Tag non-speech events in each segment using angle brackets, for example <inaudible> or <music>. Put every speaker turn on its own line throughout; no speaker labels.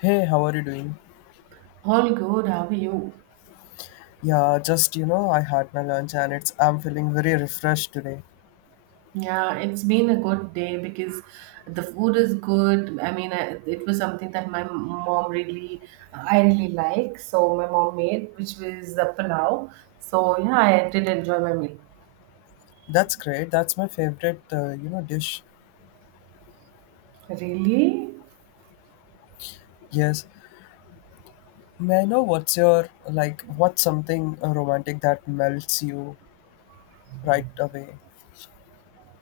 Hey, how are you doing?
All good. How are you?
Yeah, I had my lunch and it's I'm feeling very refreshed today.
Yeah, it's been a good day because the food is good. I mean, it was something that my mom really, I really like. So my mom made, which was the palau. So yeah, I did enjoy my meal.
That's great. That's my favorite, dish.
Really?
Yes. May I know what's your like what's something romantic that melts you right away?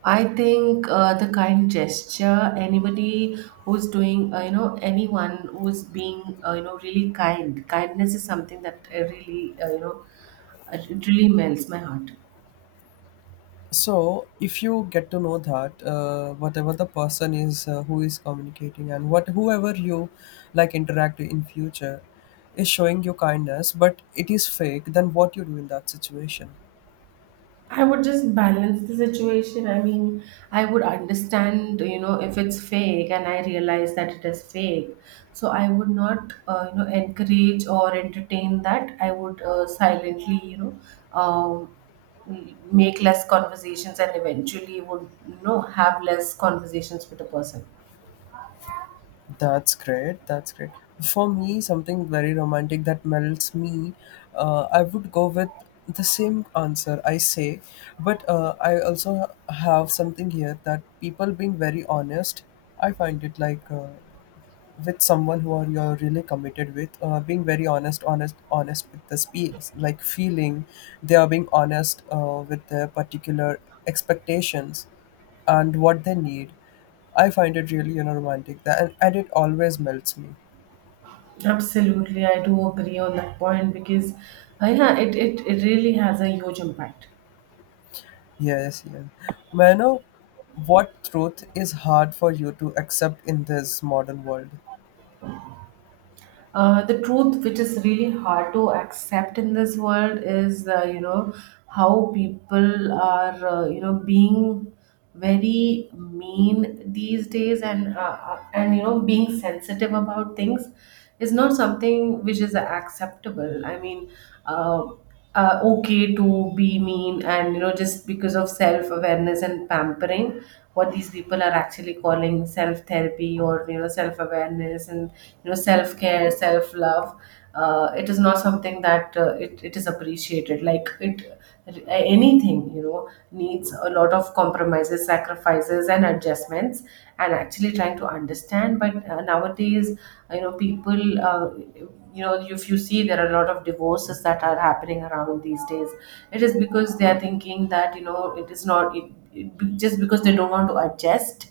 I think the kind gesture, anybody who's doing, anyone who's being, really kind. Kindness is something that it really melts my heart.
So, if you get to know that whatever the person is who is communicating and what whoever you like interact in future is showing you kindness, but it is fake, then what you do in that situation?
I would just balance the situation. I mean, I would understand, you know, if it's fake and I realize that it is fake. So I would not, encourage or entertain that. I would silently, um, make less conversations and eventually would, you know, have less conversations with the person.
That's great. That's great. For me, something very romantic that melts me, I would go with the same answer I say, but I also have something here that people being very honest, I find it like with someone who are you're really committed with, being very honest with the space like feeling they are being honest with their particular expectations and what they need. I find it really, you know, romantic that, and it always melts me.
Absolutely. I do agree on that point because, yeah, it really has a huge impact.
Yes, yes, may I know what truth is hard for you to accept in this modern world?
The truth, which is really hard to accept in this world, is you know, how people are you know, being very mean these days, and you know, being sensitive about things is not something which is acceptable. I mean. Uh, okay to be mean, and you know, just because of self awareness and pampering, what these people are actually calling self therapy or you know, self awareness and you know, self care, self love, it is not something that it is appreciated. Like it, anything, you know, needs a lot of compromises, sacrifices and adjustments, and actually trying to understand. But nowadays, you know, people you know, if you see, there are a lot of divorces that are happening around these days. It is because they are thinking that, you know, it is not it, it, just because they don't want to adjust,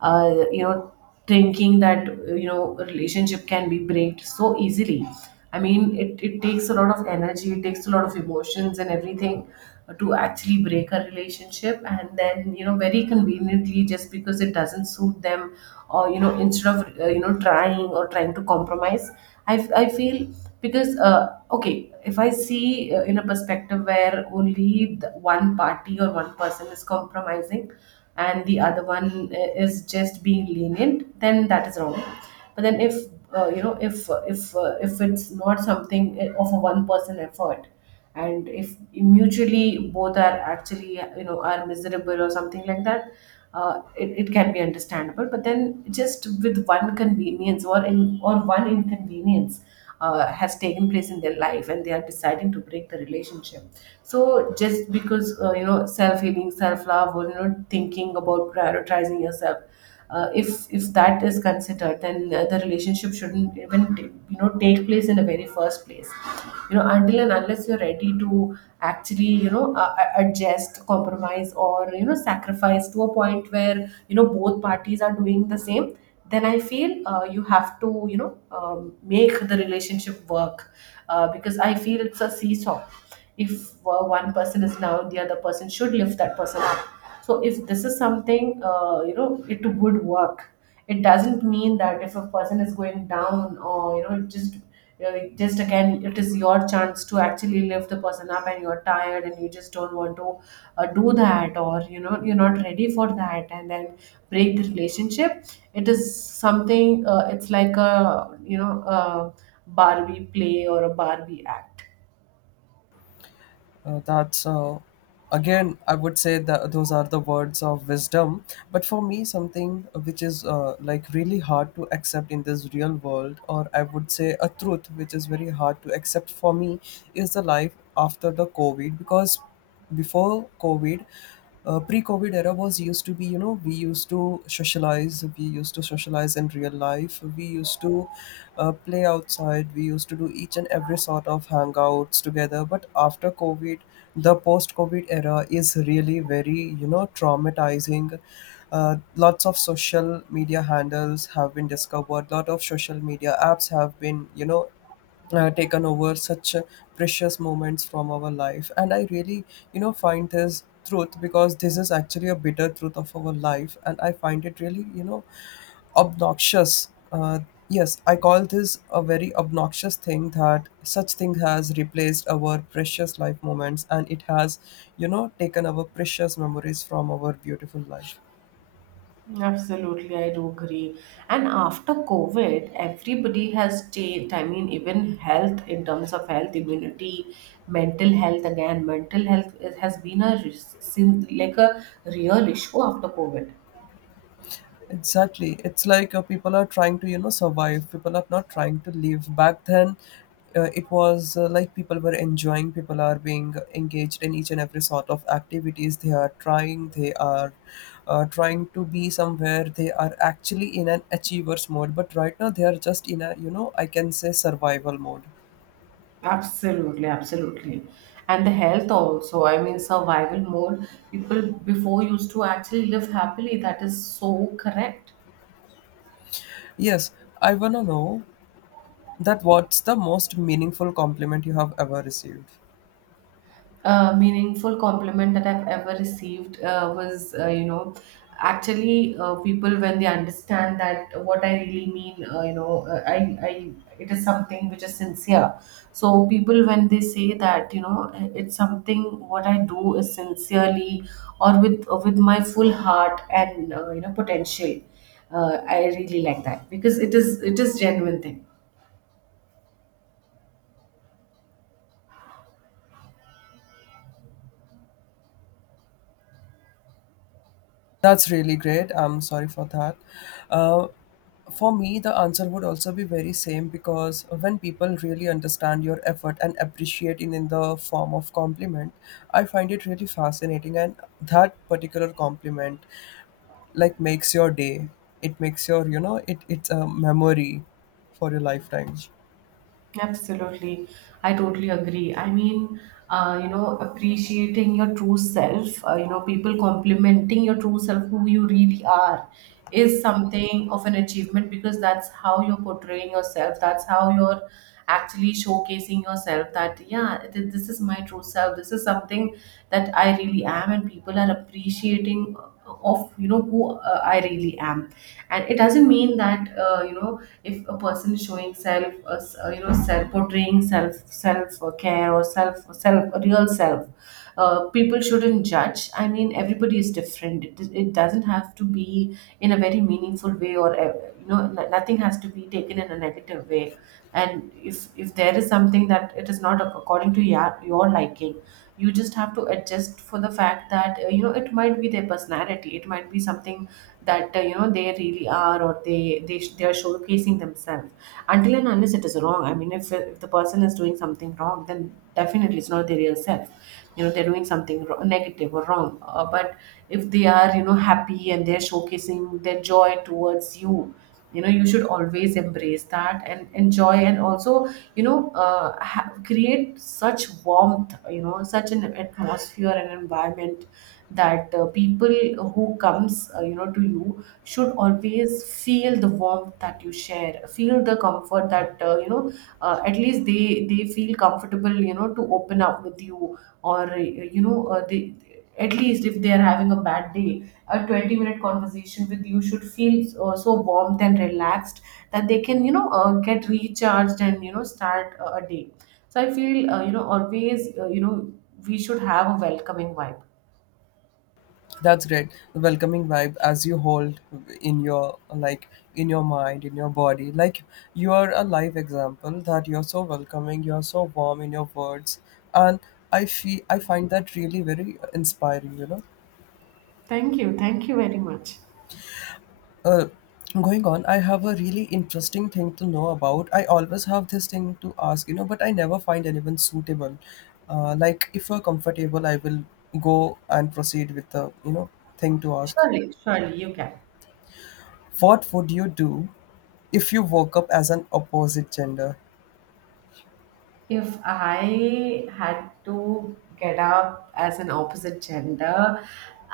you know, thinking that you know, a relationship can be breaked so easily. I mean, it takes a lot of energy, it takes a lot of emotions and everything to actually break a relationship. And then, you know, very conveniently, just because it doesn't suit them, or you know, instead of trying or trying to compromise, I feel, because okay, if I see, in a perspective where only the one party or one person is compromising and the other one, is just being lenient, then that is wrong. But then, if if it's not something, of a one person effort, and if mutually both are actually, you know, are miserable or something like that, it can be understandable. But then just with one convenience, or in or one inconvenience has taken place in their life, and they are deciding to break the relationship. So just because you know, self healing, self love, or you know, thinking about prioritizing yourself, if that is considered, then the relationship shouldn't even you know, take place in the very first place. You know, until and unless you're ready to actually, you know, adjust, compromise, or you know, sacrifice to a point where you know, both parties are doing the same, then I feel you have to, you know, make the relationship work. Because I feel it's a seesaw. If one person is down, the other person should lift that person up. So if this is something, you know, it would work. It doesn't mean that if a person is going down, or you know, it just, again, it is your chance to actually lift the person up, and you're tired and you just don't want to do that, or you know, you're not ready for that, and then break the relationship. It is something, it's like a, you know, a Barbie play or a Barbie act.
That's, again, I would say that those are the words of wisdom. But for me, something which is like really hard to accept in this real world, or I would say a truth which is very hard to accept for me, is the life after the COVID, because before COVID, pre-COVID era was used to be, you know, we used to socialize, we used to socialize in real life, we used to play outside, we used to do each and every sort of hangouts together. But after COVID, the post-COVID era is really very, you know, traumatizing. Lots of social media handles have been discovered. Lot of social media apps have been, you know, taken over such precious moments from our life, and I really, you know, find this truth, because this is actually a bitter truth of our life, and I find it really, you know, obnoxious. Yes, I call this a very obnoxious thing, that such thing has replaced our precious life moments, and it has, you know, taken our precious memories from our beautiful life.
Absolutely, I do agree. And after COVID, everybody has changed. I mean, even health, in terms of health, immunity, mental health, again, mental health, it has been a like a real issue after COVID.
Exactly. It's like people are trying to, you know, survive. People are not trying to live. Back then, it was like people were enjoying, people are being engaged in each and every sort of activities. They are trying to be somewhere. They are actually in an achiever's mode. But right now, they are just in a, you know, I can say survival mode.
Absolutely, absolutely. And the health also, I mean, survival mode. People before used to actually live happily. That is so correct.
Yes, I want to know that what's the most meaningful compliment you have ever received?
Meaningful compliment that I've ever received was, you know, actually people when they understand that what I really mean, I, it is something which is sincere. So people when they say that, you know, it's something what I do is sincerely, or with my full heart and you know, potential. I really like that because it is genuine thing.
That's really great. I'm sorry for that. Uh, for me, the answer would also be very same, because when people really understand your effort and appreciate it in the form of compliment, I find it really fascinating, and that particular compliment like makes your day. It makes your, you know, it's a memory for your lifetime.
Absolutely. I totally agree. I mean, you know, appreciating your true self, you know, people complimenting your true self, who you really are, is something of an achievement because that's how you're portraying yourself. That's how you're actually showcasing yourself that, yeah, this is my true self. This is something that I really am, and people are appreciating of you know, who I really am. And it doesn't mean that you know, if a person is showing self, you know, self portraying, self care, or self real self, people shouldn't judge. I mean, everybody is different. It doesn't have to be in a very meaningful way, or you know, nothing has to be taken in a negative way. And if there is something that it is not according to your liking, you just have to adjust, for the fact that you know, it might be their personality, it might be something that you know, they really are, or they, they are showcasing themselves. Until and unless it is wrong. I mean, if the person is doing something wrong, then definitely it's not their real self. You know, they're doing something wrong, negative or wrong, but if they are, you know, happy, and they're showcasing their joy towards you, you know, you should always embrace that and enjoy. And also, you know, create such warmth, you know, such an atmosphere and environment, that people who comes, you know, to you, should always feel the warmth that you share, feel the comfort, that at least they feel comfortable, you know, to open up with you, or they, at least if they are having a bad day, a 20-minute conversation with you should feel so warm and relaxed, that they can, you know, get recharged, and you know, start a day. So I feel you know, we should have a welcoming vibe.
That's great. The welcoming vibe as you hold in your like in your mind, in your body. Like you are a live example that you're so welcoming, you're so warm in your words. And I feel I find that really very inspiring, you know.
Thank you, thank you very much.
Uh, Going on, I have a really interesting thing to know about. I always have this thing to ask, you know, but I never find anyone suitable. Like if you're comfortable, I will go and proceed with the, you know, thing to ask.
Surely, surely, you can.
What would you do if you woke up as an opposite gender?
If I had to get up as an opposite gender,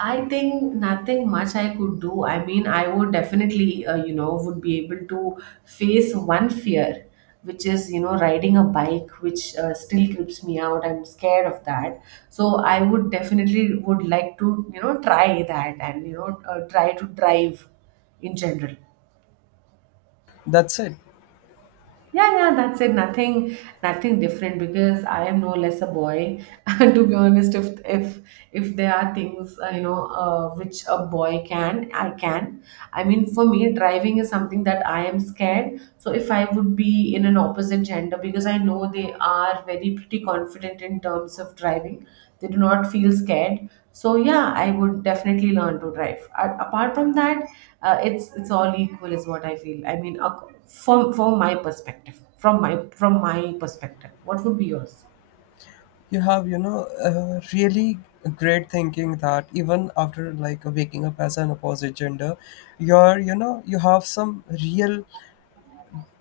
I think nothing much I could do. I mean, I would definitely, you know, would be able to face one fear, which is, you know, riding a bike, which still creeps me out. I'm scared of that. So I would definitely would like to, you know, try that, and you know, try to drive in general.
That's it.
Yeah, yeah, that's it. Nothing, nothing different, because I am no less a boy. <laughs> To be honest, if there are things, which a boy can. I mean, for me, driving is something that I am scared. So if I would be in an opposite gender, because I know they are very pretty confident in terms of driving, they do not feel scared. So yeah, I would definitely learn to drive. Apart from that, it's all equal is what I feel. I mean, from my perspective, from my perspective, what would be yours?
You have, you know, really great thinking that even after like waking up as an opposite gender, you're, you know, you have some real,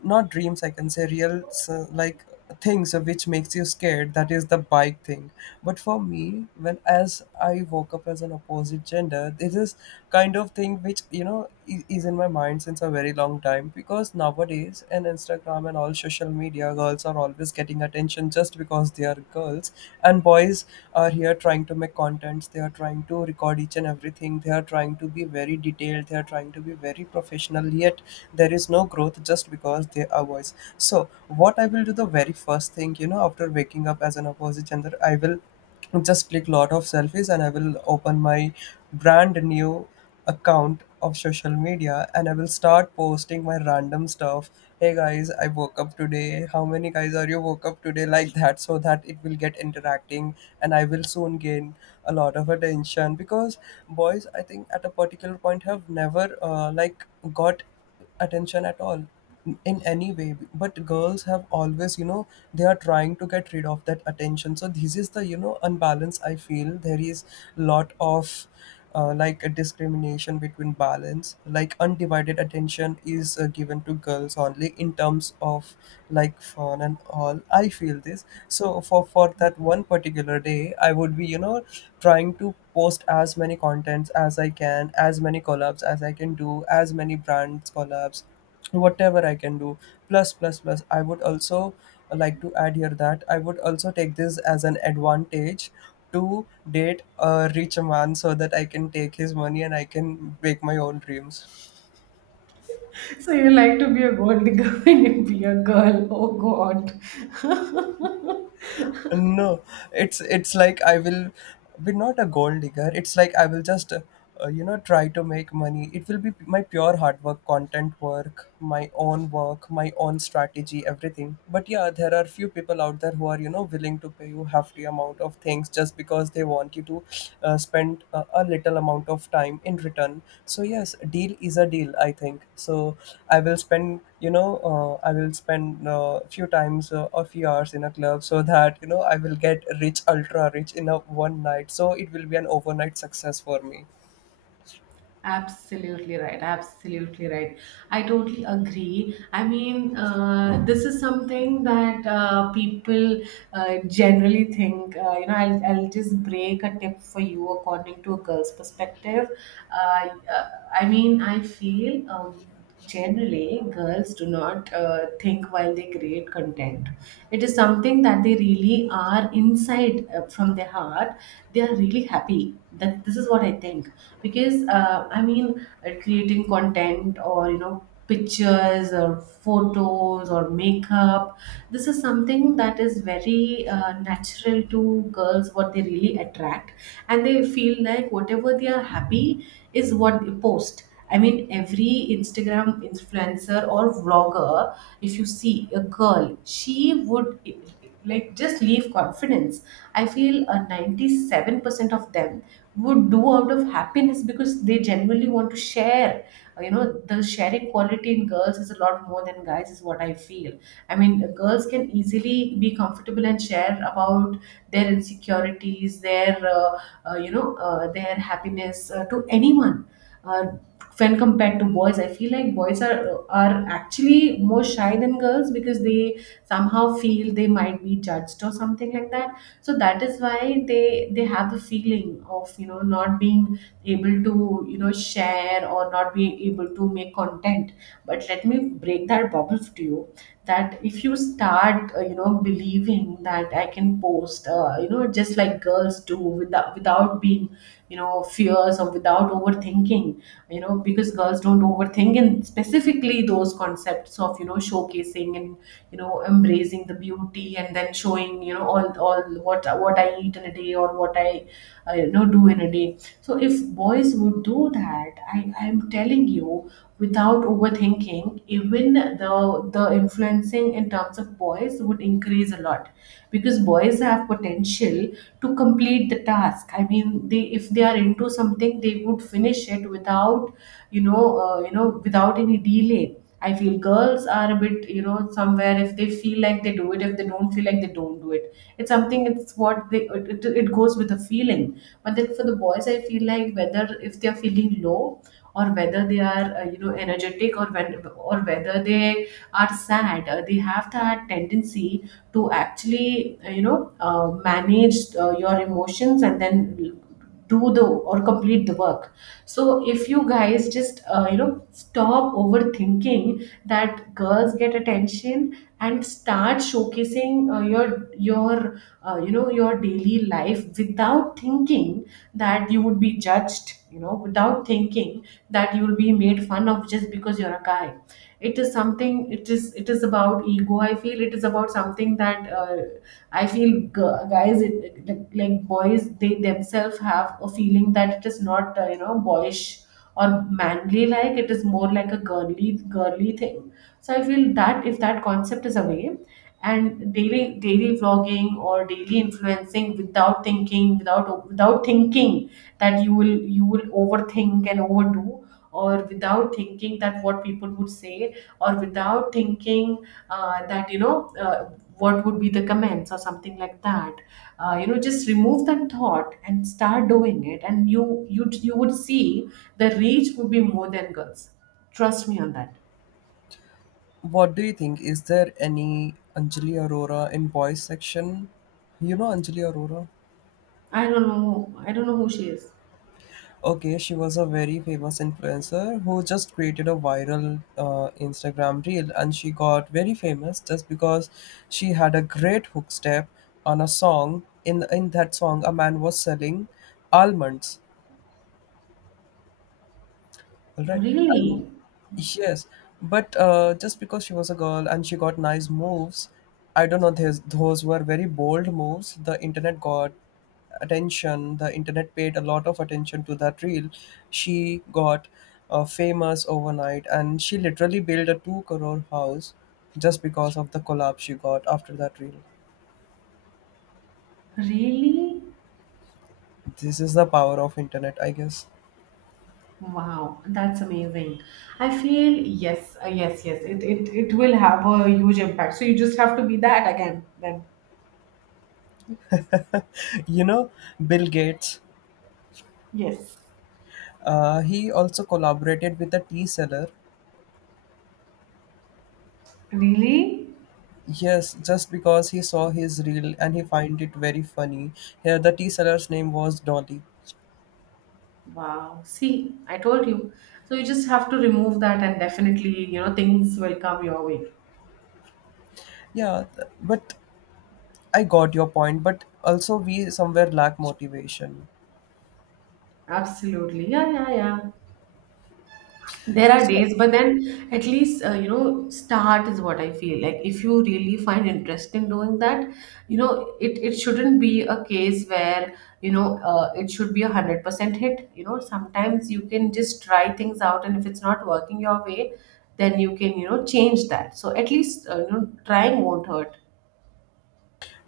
not dreams, I can say real like things which makes you scared, that is the bike thing. But for me, when as I woke up as an opposite gender, this is kind of thing which, you know, is in my mind since a very long time, because nowadays in Instagram and all social media, girls are always getting attention just because they are girls, and boys are here trying to make contents, they are trying to record each and everything, they are trying to be very detailed, they are trying to be very professional, yet there is no growth just because they are boys. So what I will do the very first thing, you know, after waking up as an opposite gender, I will just click lot of selfies, and I will open my brand new account of social media, and I will start posting my random stuff. Hey guys, I woke up today. How many guys are you woke up today? Like that, so that it will get interacting, and I will soon gain a lot of attention, because boys, I think, at a particular point have never, like, got attention at all in any way, but girls have always, you know, they are trying to get rid of that attention. So this is the, you know, unbalance I feel there is lot of, like a discrimination between balance, like undivided attention is given to girls only in terms of like fun and all, I feel this. So for that one particular day, I would be, you know, trying to post as many contents as I can, as many collabs as I can do, as many brands collabs, whatever I can do. Plus, plus, plus. I would also like to add here that I would also take this as an advantage to date a rich man, so that I can take his money and I can make my own dreams.
So you like to be a gold digger <laughs> when you be a girl. Oh God. <laughs>
No, it's like I will be not a gold digger. It's like I will just, you know, try to make money. It will be my pure hard work, content work, my own work, my own strategy, everything. But yeah, there are few people out there who are, you know, willing to pay you hefty amount of things just because they want you to spend a little amount of time in return. So yes, deal is a deal, I think so. I will spend, you know, I will spend few times a few hours in a club so that, you know, I will get rich, ultra rich, in a one night. So it will be an overnight success for me.
Absolutely right. Absolutely right. I totally agree. I mean, this is something that people generally think. You know, I'll just break a tip for you according to a girl's perspective. Uh, uh, I mean, I feel. Generally girls do not think while they create content. It is something that they really are inside, from their heart. They are really happy. That this is what I think. Because creating content, or you know, pictures or photos or makeup, this is something that is very natural to girls, what they really attract, and they feel like whatever they are happy is what they post. I mean, every Instagram influencer or vlogger, if you see a girl, she would like just leave confidence. I feel 97% of them would do out of happiness because they genuinely want to share. The sharing quality in girls is a lot more than guys, is what I feel. I mean, girls can easily be comfortable and share about their insecurities, their happiness to anyone. Uh, when compared to boys, I feel like boys are actually more shy than girls, because they somehow feel they might be judged or something like that. So that is why they have the feeling of, you know, not being able to, you know, share, or not being able to make content. But let me break that bubble to you, that if you start, you know, believing that I can post, you know, just like girls do, without being, you know, fears, or without overthinking. You know, because girls don't overthink, and specifically those concepts of, you know, showcasing and, you know, embracing the beauty, and then showing, you know, all what I eat in a day, or what I, you know, do in a day. So if boys would do that, I'm telling you, without overthinking, even the influencing in terms of boys would increase a lot, because boys have potential to complete the task. I mean, they, if they are into something, they would finish it without, you know, without any delay. I feel girls are a bit, you know, somewhere, if they feel like, they do it. If they don't feel like, they don't do it. It's something, it's what they, it goes with the feeling. But then for the boys, I feel like, whether if they are feeling low, or whether they are, you know, energetic, or when, or whether they are sad, they have that tendency to actually, you know, manage your emotions, and then do the, or complete the work. So if you guys just, you know, stop overthinking that girls get attention, and start showcasing, you know, your daily life, without thinking that you would be judged, you know, without thinking that you will be made fun of just because you're a guy. It is something, it is, it is about ego, I feel. It is about something that, I feel, guys, like boys, they themselves have a feeling that it is not, you know, boyish or manly, like it is more like a girly thing. So I feel that if that concept is away, and daily vlogging, or daily influencing, without thinking, without thinking that you will, you will overthink and overdo, or without thinking that what people would say, or without thinking, that you know what would be the comments or something like that. You know, just remove that thought and start doing it, and you would see the reach would be more than girls. Trust me on that.
What do you think? Is there any Anjali Arora in boys section? You know Anjali Arora?
I don't know, I don't know who she is.
Okay, she was a very famous influencer who just created a viral Instagram reel, and she got very famous just because she had a great hook step on a song. In that song, a man was selling almonds, all right. And
Really?
yes, but just because she was a girl and she got nice moves, I don't know, those were very bold moves. The internet got attention, the internet paid a lot of attention to that reel. She got famous overnight, and she literally built a 2 crore house just because of the collab she got after that reel.
Really?
This is the power of internet, I guess.
Wow, that's amazing. I feel, yes, yes, yes. It will have a huge impact. So you just have to be that again then.
<laughs> You know, Bill Gates,
Yes.
he also collaborated with a tea seller.
Really?
Yes, just because he saw his reel and he find it very funny. Yeah, the tea seller's name was Dolly.
Wow. See, I told you. So you just have to remove that, and definitely, you know, things will come your way.
Yeah, but I got your point. But also, we somewhere lack motivation.
Absolutely. Yeah, yeah, yeah. There are
So,
days, but then at least, you know, start is what I feel like, if you really find interest in doing that. You know, it shouldn't be a case where, you know, it should be a 100% hit. You know, sometimes you can just try things out, and if it's not working your way, then you can, you know, change that. So at least, you know, trying won't hurt.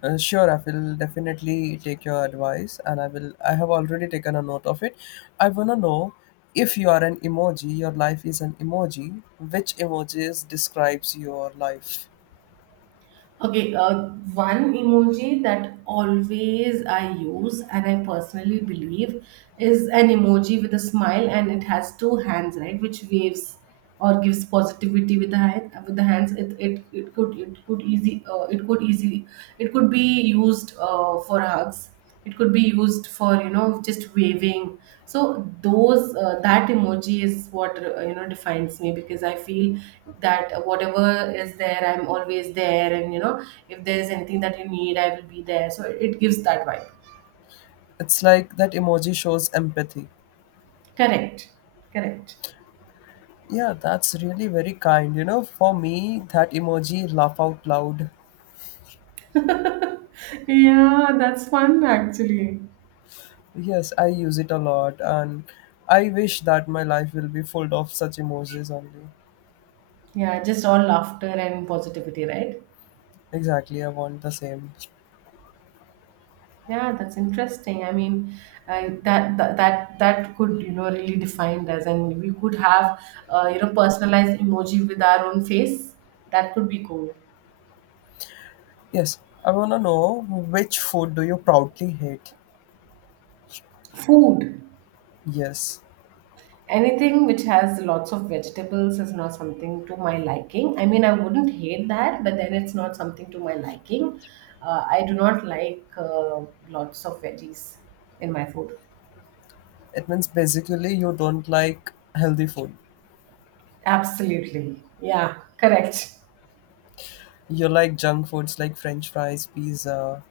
sure, I will definitely take your advice, and I will. I have already taken a note of it. I wanna know if you are an emoji. Your life is an emoji. Which emojis describes your life?
Okay, one emoji that always I use and I personally believe is an emoji with a smile, and it has two hands, right? Which waves or gives positivity with the hand, with the hands. It could, it could easy, it could be used, for hugs. It could be used for, you know, just waving. So those that emoji is what, you know, defines me, because I feel that whatever is there, I'm always there, and you know, if there is anything that you need, I will be there. So it gives that vibe.
It's like that emoji shows empathy.
Correct. Correct.
Yeah, that's really very kind. You know, for me, that emoji laugh out loud.
<laughs> Yeah, that's fun actually.
Yes, I use it a lot, and I wish that my life will be full of such emojis only.
Yeah, just all laughter and positivity, right.
Exactly, I want the same.
Yeah, that's interesting. I mean, I, that, that could, you know, really define us, and we could have, you know, personalized emoji with our own face. That could be cool.
Yes, I wanna know which food do you proudly hate?
Food,
Yes,
anything which has lots of vegetables is not something to my liking. I mean, I wouldn't hate that, but then it's not something to my liking. I do not like, lots of veggies in my food.
it means basically you don't like healthy food.
Absolutely. Yeah, correct.
You like junk foods like French fries, pizza.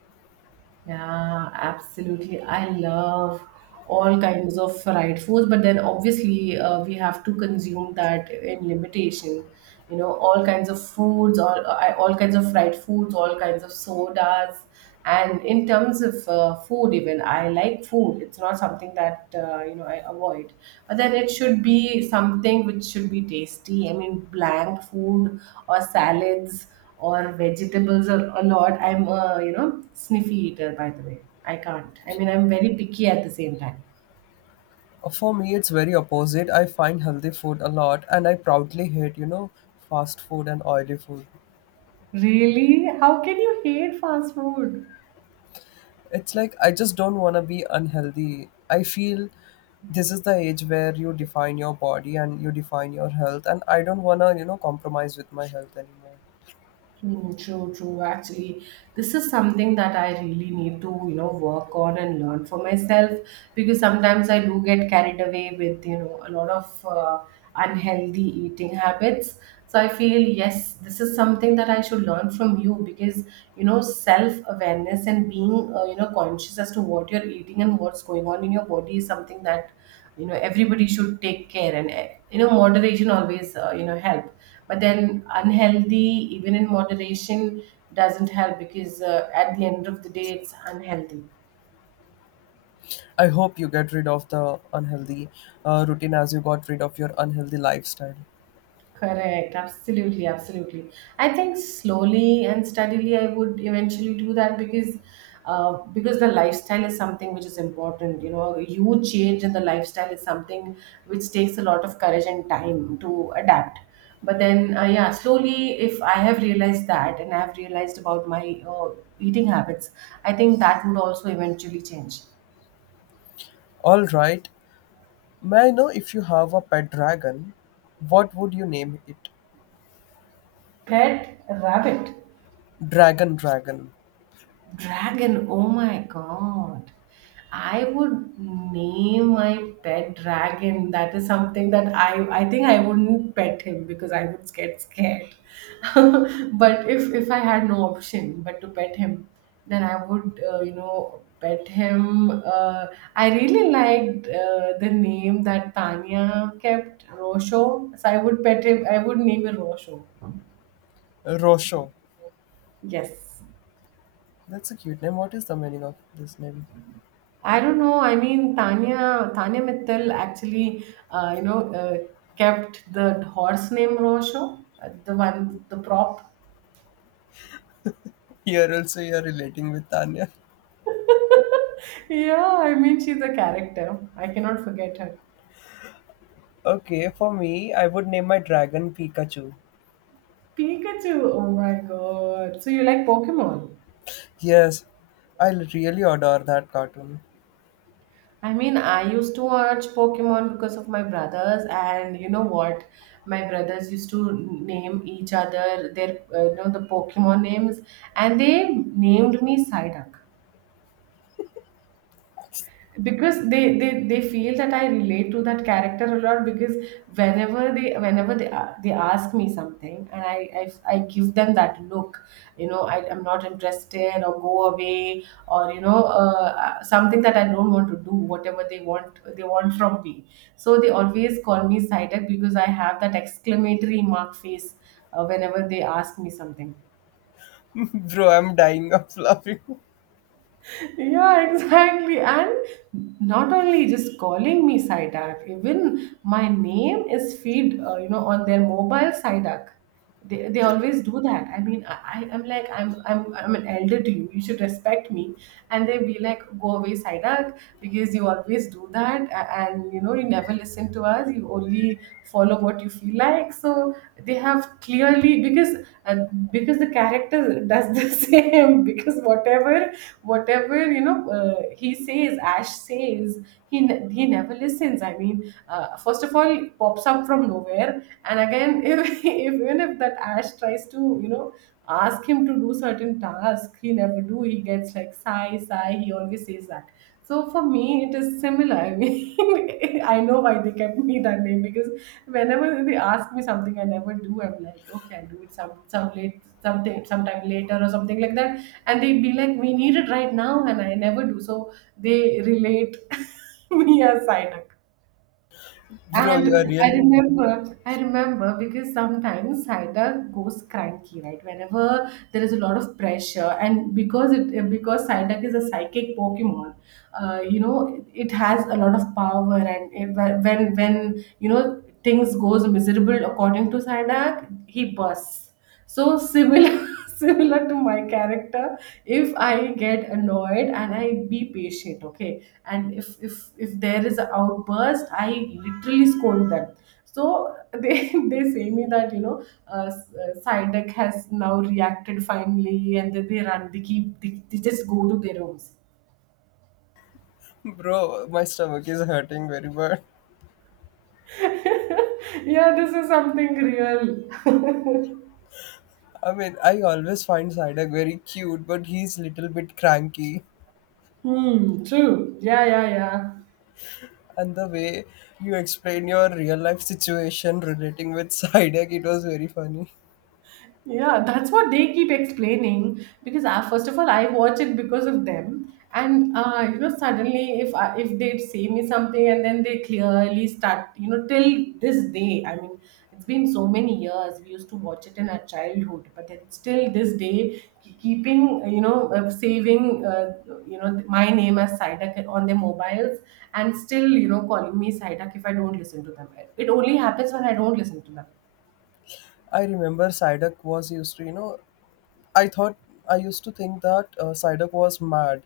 Yeah, absolutely. I love all kinds of fried foods, but then obviously, we have to consume that in limitation. You know, all kinds of foods, all kinds of fried foods, all kinds of sodas, and in terms of, food, even I like food. It's not something that, you know, I avoid, but then it should be something which should be tasty. I mean, bland food, or salads, or vegetables a lot. I'm a, you know, sniffy eater by the way. I can't. I mean, I'm very picky at the same time.
For me, it's very opposite. I find healthy food a lot, and I proudly hate, you know, fast food and oily food.
Really? How can you hate fast food?
It's like I just don't want to be unhealthy. I feel this is the age where you define your body and you define your health, and I don't want to, you know, compromise with my health anymore.
Mm, true, true. Actually, this is something that I really need to, you know, work on and learn for myself, because sometimes I do get carried away with, you know, a lot of, unhealthy eating habits. So I feel, yes, this is something that I should learn from you, because, you know, self-awareness and being, you know, conscious as to what you're eating and what's going on in your body is something that, you know, everybody should take care, and, you know, moderation always, you know, help. But then, unhealthy even in moderation doesn't help, because at the end of the day, it's unhealthy.
I hope you get rid of the unhealthy routine as you got rid of your unhealthy lifestyle.
Correct. Absolutely. Absolutely. I think slowly and steadily, I would eventually do that, because the lifestyle is something which is important. You know, a huge change in the lifestyle is something which takes a lot of courage and time to adapt. But then, yeah, slowly, if I have realized that, and I have realized about my, eating habits, I think that would also eventually change.
All right, may I know, if you have a pet dragon, what would you name it?
Pet rabbit.
Dragon,
Dragon, oh my god. I would name my pet dragon. That is something that, I think I wouldn't pet him, because I would get scared. <laughs> but if I had no option but to pet him, then I would, you know, pet him. I really liked, the name that Tanya kept, Rosho. So I would pet him. I would name him Rosho.
Rosho.
Yes.
That's a cute name. What is the meaning of this name?
I don't know. I mean, Tanya Mittal actually, you know, kept the horse name Rosho, the one, the prop.
<laughs> Here also you are relating with Tanya.
<laughs> yeah, I mean, she's a character. I cannot forget her.
Okay, for me, I would name my dragon Pikachu.
Pikachu. Oh my god. So you like Pokemon?
Yes, I really adore that cartoon.
I mean, I used to watch Pokemon because of my brothers, and you know what? My brothers used to name each other their, you know, the Pokemon names, and they named me Psyduck. Because they feel that I relate to that character a lot, because whenever they ask me something, and I give them that look, you know. I'm not interested, or go away, or you know, something that I don't want to do, whatever they want, they want from me. So they always call me Sided, because I have that exclamatory mark face, whenever they ask me something.
<laughs> Bro, I'm dying of <laughs> laughing.
Yeah, exactly. And not only just calling me Sidak, even my name is feed, you know, on their mobile Sidak. They always do that. I mean, am like, I'm an elder to you. You should respect me. And they be like, go away, Sidak, because you always do that. And, you know, you never listen to us. You only follow what you feel like. So they have clearly, because, and because the character does the <laughs> same, because whatever, you know, he says, Ash says, he never listens. I mean, first of all, it pops up from nowhere, and again, <laughs> if, even if that Ash tries to, you know, ask him to do certain task, he never do. He gets like, sigh, sigh, he always says that. So for me, it is similar. I mean, <laughs> I know why they kept me that name, because whenever they ask me something, I never do. I'm like, okay, I'll do it sometime later, or something like that. And they'd be like, we need it right now, and I never do. So they relate <laughs> me as Cider.
Bro, you are
And I
really.
remember, I remember, because sometimes Cider goes cranky, right? Whenever there is a lot of pressure, and because Cider is a psychic Pokemon, you know, it has a lot of power, and it, when, you know, things goes miserable according to Psyduck, he bursts. So similar, <laughs> similar to my character. If I get annoyed, and I be patient, okay, and if there is an outburst, I literally scold them. So they <laughs> they say me that, you know, Psyduck has now reacted finally, and then they run, they just go to their rooms.
Bro, my stomach is hurting very bad.
<laughs> yeah, this is something real.
I mean, I always find Psyduck very cute, but he's little bit cranky.
Hmm, true, yeah, yeah, yeah.
And the way you explain your real life situation relating with <laughs> Psyduck, it was very funny.
Yeah, that's what they keep explaining, because I, first of all, I watch it because of them, and, you know, suddenly if I, if they say me something, and then they clearly start, you know, till this day. I mean, it's been so many years. We used to watch it in our childhood, but then still this day, keeping, you know, saving, you know, my name as Saida on their mobiles, and still, you know, calling me Saida if I don't listen to them. It only happens when I don't listen to them.
I remember Psyduck was used to, you know, I thought I used to think that Psyduck was mad.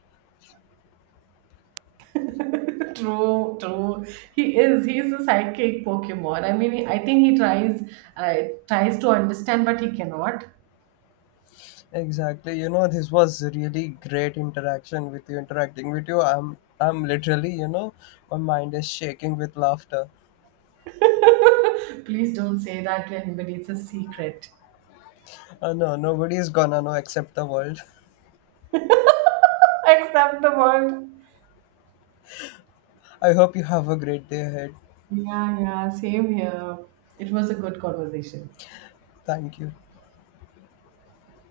True, true. He is. He's a psychic Pokemon. I mean, I think he tries, uh, tries to understand, but he cannot.
Exactly. You know, this was really great interaction with you, interacting with you. I'm literally, you know, my mind is shaking with laughter.
<laughs> Please don't say that to anybody. It's a secret.
No, nobody is gonna know except the world.
<laughs> Except the world.
<laughs> I hope you have a great day ahead.
Yeah, yeah. Same here. It was a good conversation.
Thank you.